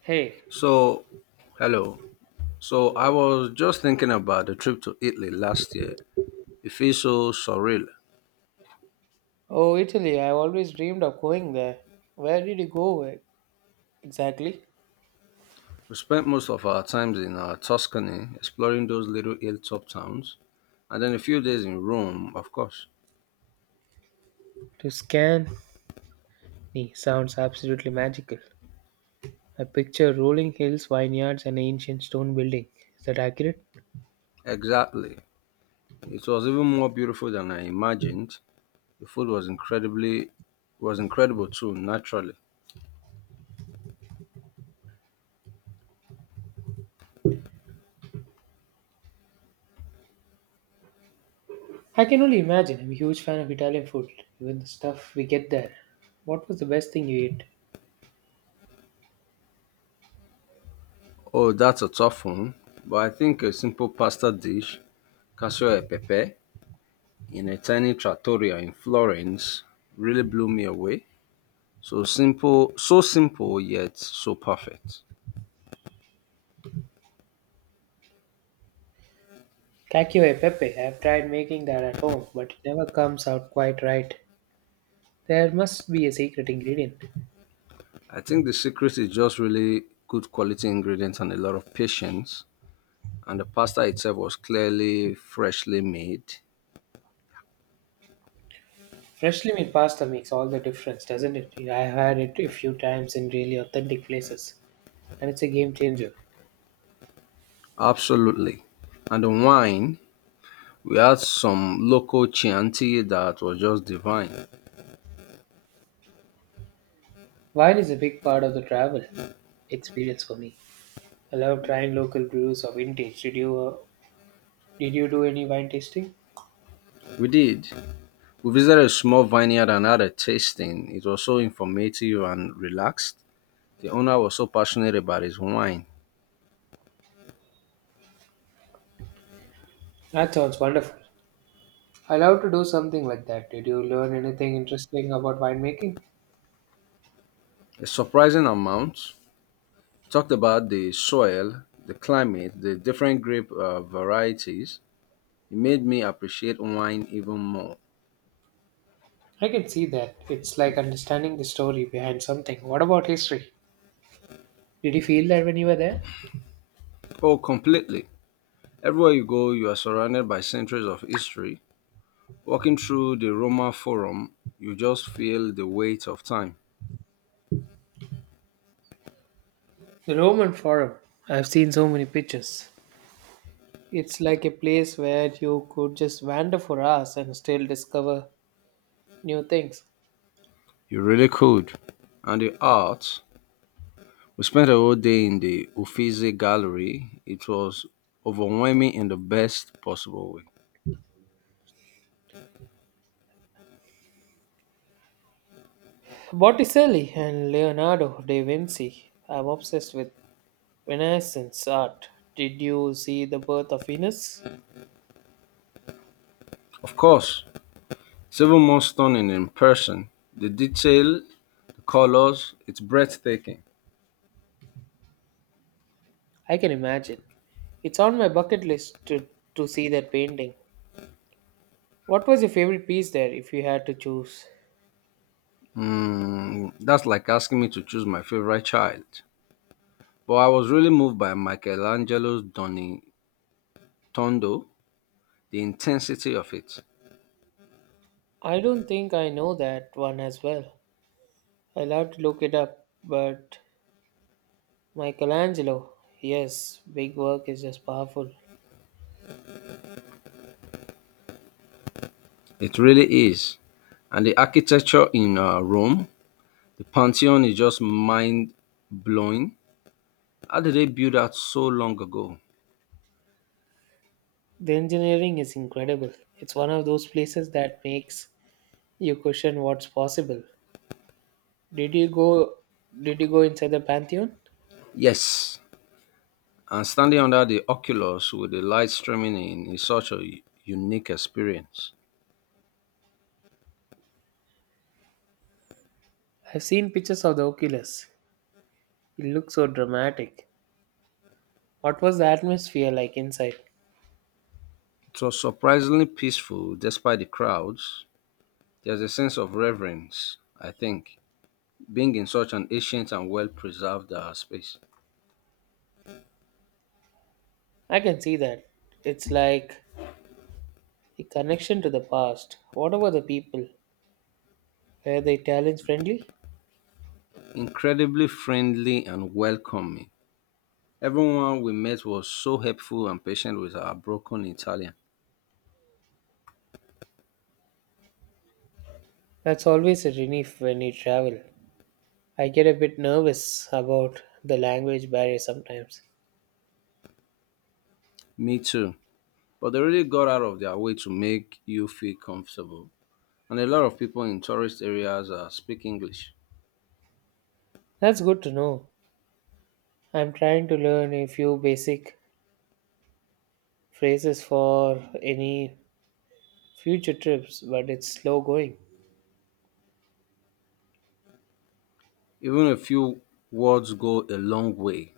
Hey, So, hello. So, I hello. was just thinking about the trip to Italy last year. It feels so surreal. Oh, Italy, I've always dreamed of going there. Where did you go exactly? We spent most of our times in Tuscany exploring those little hilltop towns, and then a few days in Rome, of course. To scan sounds absolutely magical. I picture rolling hills, vineyards, and ancient stone building. Is that accurate? Exactly. It was even more beautiful than I imagined. The food was incredibly was incredible too, naturally. I can only imagine. I'm a huge fan of Italian food, even the stuff we get there. What was the best thing you ate? Oh, that's a tough one. But I think a simple pasta dish, cacio e pepe, in a tiny trattoria in Florence really blew me away. So simple, yet so perfect. Cacio e pepe. I've tried making that at home, but it never comes out quite right. There must be a secret ingredient. I think the secret is just really good quality ingredients and a lot of patience. And the pasta itself was clearly freshly made. Freshly made pasta makes all the difference, doesn't it? Yeah, I've had it a few times in really authentic places, and it's a game changer. Absolutely. And the wine, we had some local Chianti that was just divine. Wine is a big part of the travel experience for me. I love trying local brews or vintage. Did you did you do any wine tasting? We did. We visited a small vineyard and had a tasting. It was so informative and relaxed. The owner was so passionate about his wine. That sounds wonderful. I love to do something like that. Did you learn anything interesting about winemaking? A surprising amount. Talked about the soil, the climate, the different grape varieties. It made me appreciate wine even more. I can see that. It's like understanding the story behind something. What about history? Did you feel that when you were there? Oh, completely. Everywhere you go, you are surrounded by centuries of history. Walking through the Roma Forum, you just feel the weight of time. The Roman Forum. I've seen so many pictures. It's like a place where you could just wander for hours and still discover new things. You really could. And the art. We spent a whole day in the Uffizi Gallery. It was overwhelming in the best possible way. Botticelli and Leonardo da Vinci. I'm obsessed with Renaissance art. Did you see The Birth of Venus? Of course, it's even more stunning in person. The detail, the colors, it's breathtaking. I can imagine. It's on my bucket list to see that painting. What was your favorite piece there if you had to choose? That's like asking me to choose my favorite child. But I was really moved by Michelangelo's Tondo, the intensity of it. I don't think I know that one as well. I'll have to look it up, but Michelangelo, yes, big work is just powerful. It really is. And the architecture in Rome, the Pantheon is just mind blowing. How did they build that so long ago? The engineering is incredible. It's one of those places that makes you question what's possible. Did you go did you go inside the Pantheon? Yes, and standing under the oculus with the light streaming in is such a unique experience. I've seen pictures of the oculus. It looks so dramatic. What was the atmosphere like inside? It was surprisingly peaceful despite the crowds. There's a sense of reverence, I think, being in such an ancient and well preserved space. I can see that. It's like a connection to the past. What about the people? Were they Italians friendly? Incredibly friendly and welcoming. Everyone we met was so helpful and patient with our broken Italian. That's always a relief when you travel. I get a bit nervous about the language barrier sometimes. Me too. But they really got out of their way to make you feel comfortable. And a lot of people in tourist areas speak English. That's good to know. I'm trying to learn a few basic phrases for any future trips, but it's slow going. Even a few words go a long way.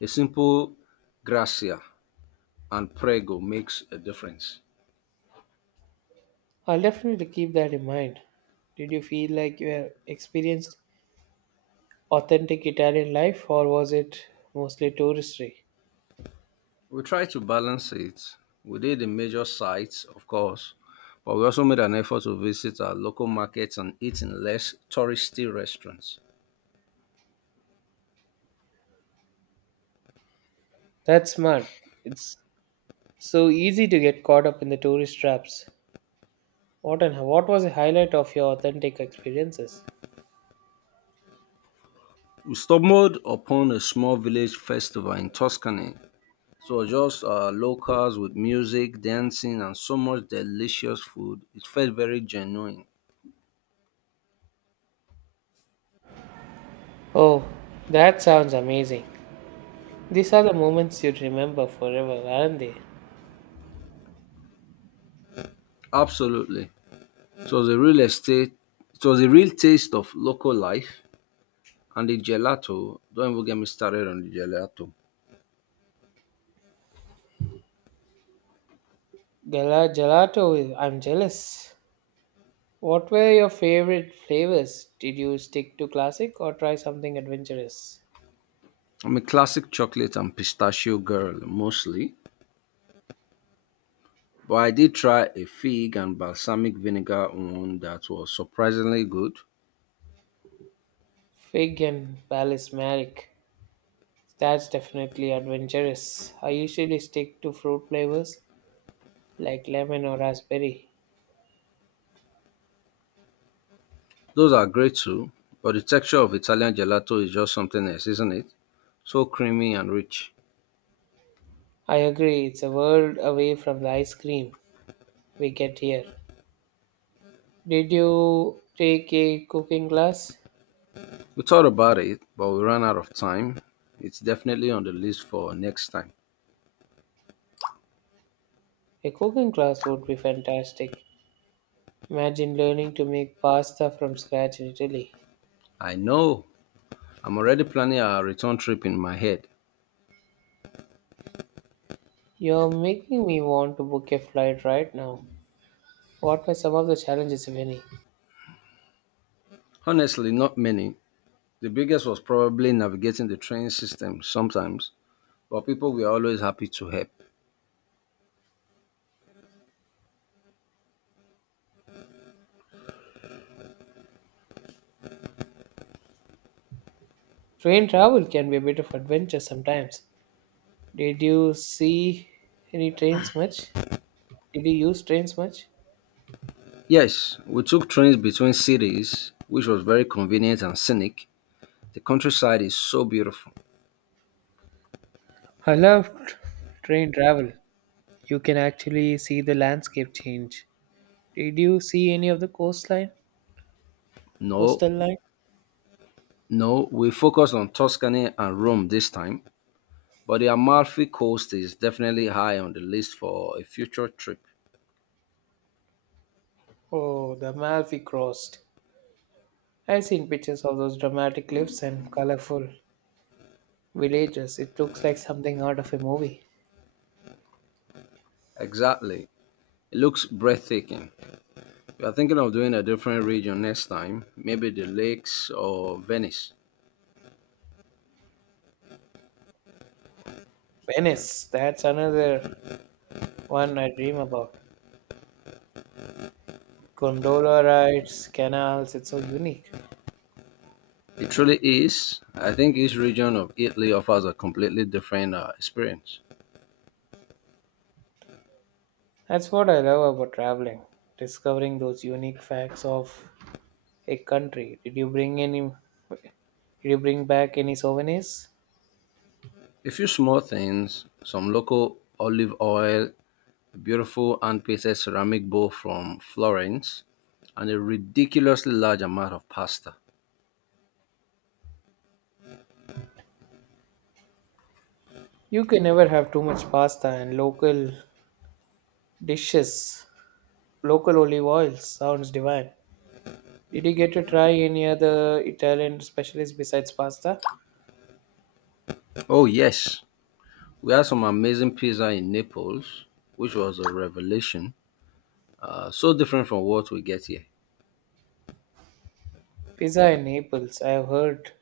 A simple gracia and Prego makes a difference. I'll definitely keep that in mind. Did you feel like you have experienced authentic Italian life, or was it mostly touristy? We tried to balance it. We did the major sites, of course, but we also made an effort to visit our local markets and eat in less touristy restaurants. That's smart. It's so easy to get caught up in the tourist traps. What was the highlight of your authentic experiences? We stumbled upon a small village festival in Tuscany. It was just locals with music, dancing, and so much delicious food. It felt very genuine. Oh, that sounds amazing. These are the moments you'd remember forever, aren't they? Absolutely. It was a real estate, it was a real taste of local life. And the gelato, don't even get me started on the gelato. Gala gelato, I'm jealous. What were your favorite flavors? Did you stick to classic or try something adventurous? I'm a classic chocolate and pistachio girl mostly, but I did try a fig and balsamic vinegar one that was surprisingly good. Fig and Palace Merrick. That's definitely adventurous. I usually stick to fruit flavors like lemon or raspberry. Those are great too, but the texture of Italian gelato is just something else, isn't it? So creamy and rich. I agree, it's a world away from the ice cream we get here. Did you take a cooking class? We thought about it, but we ran out of time. It's definitely on the list for next time. A cooking class would be fantastic. Imagine learning to make pasta from scratch in Italy. I know. I'm already planning our return trip in my head. You're making me want to book a flight right now. What were some of the challenges, if any? Honestly, not many. The biggest was probably navigating the train system sometimes, but people were always happy to help. Train travel can be a bit of adventure sometimes. Did you see any trains much? Did you use trains much? Yes, we took trains between cities, which was very convenient and scenic. The countryside is so beautiful. I loved train travel. You can actually see the landscape change. Did you see any of the coastline? No, Coastal line? no, we focused on Tuscany and Rome this time, but the Amalfi Coast is definitely high on the list for a future trip. Oh, the Amalfi crossed. I've seen pictures of those dramatic cliffs and colorful villages. It looks like something out of a movie. Exactly. It looks breathtaking. We are thinking of doing a different region next time, maybe the lakes or Venice. Venice, that's another one I dream about. Gondola rides, canals, it's so unique. It truly is. I think each region of Italy offers a completely different experience. That's what I love about traveling, discovering those unique facts of a country. Did you bring back any souvenirs? A few small things, some local olive oil, a beautiful hand painted ceramic bowl from Florence, and a ridiculously large amount of pasta. You can never have too much pasta and local dishes. Local olive oils sounds divine. Did you get to try any other Italian specialties besides pasta? Oh, yes, we had some amazing pizza in Naples, which was a revelation. So different from what we get here. Pizza in Naples, I have heard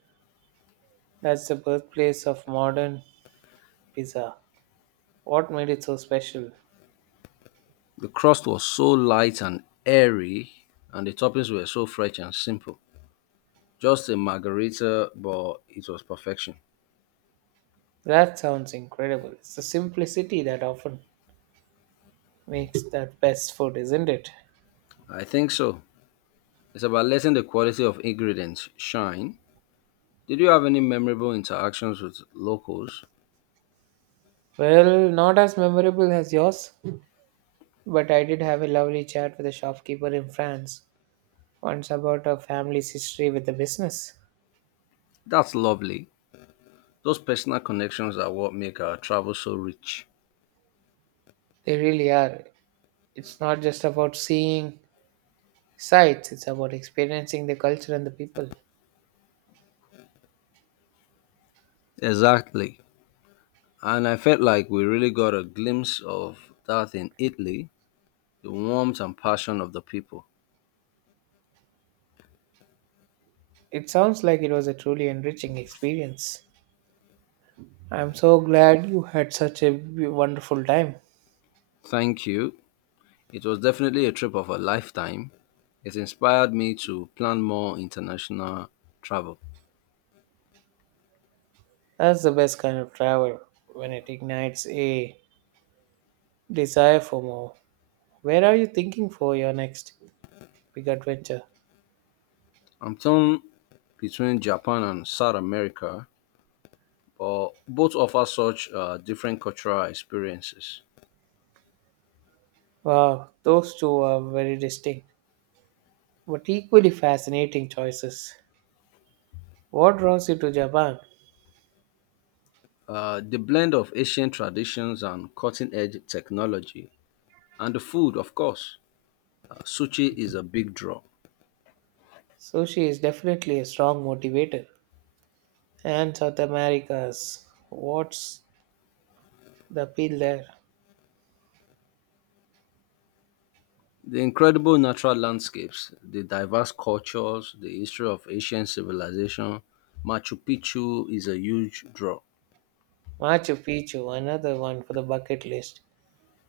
that's the birthplace of modern pizza. What made it so special? The crust was so light and airy, and the toppings were so fresh and simple. Just a margarita, but it was perfection. That sounds incredible. It's the simplicity that often makes that best food, isn't it? I think so. It's about letting the quality of ingredients shine. Did you have any memorable interactions with locals? Well, not as memorable as yours, but I did have a lovely chat with a shopkeeper in France once about her family's history with the business. That's lovely. Those personal connections are what make our travel so rich. They really are. It's not just about seeing sights, it's about experiencing the culture and the people. Exactly. And I felt like we really got a glimpse of that in Italy, the warmth and passion of the people. It sounds like it was a truly enriching experience. I'm so glad you had such a wonderful time. Thank you. It was definitely a trip of a lifetime. It inspired me to plan more international travel. That's the best kind of travel when it ignites a desire for more. Where are you thinking for your next big adventure? I'm torn between Japan and South America, but both offer such different cultural experiences. Wow, those two are very distinct but equally fascinating choices. What draws you to Japan? The blend of ancient traditions and cutting edge technology, and the food, of course. Sushi is a big draw. Sushi is definitely a strong motivator. And South America's, what's the appeal there? The incredible natural landscapes, the diverse cultures, the history of Asian civilization, Machu Picchu is a huge draw. Machu Picchu, another one for the bucket list.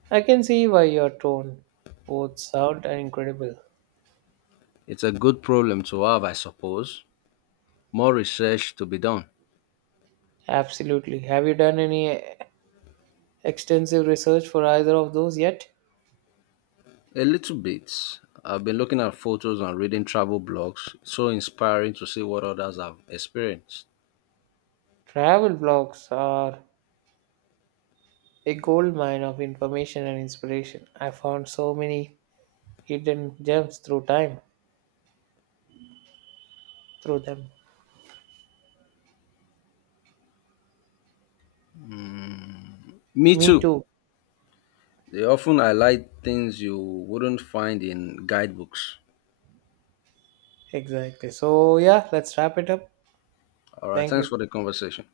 I can see why your tone both sound are incredible. It's a good problem to have, I suppose. More research to be done. Absolutely. Have you done any extensive research for either of those yet? A little bit. I've been looking at photos and reading travel blogs. So inspiring to see what others have experienced. Travel blogs are a goldmine of information and inspiration. I found so many hidden gems through them. Me Me too. too. They often highlight things you wouldn't find in guidebooks. Exactly. So, yeah, let's wrap it up. All right, Thank thanks you. for the conversation.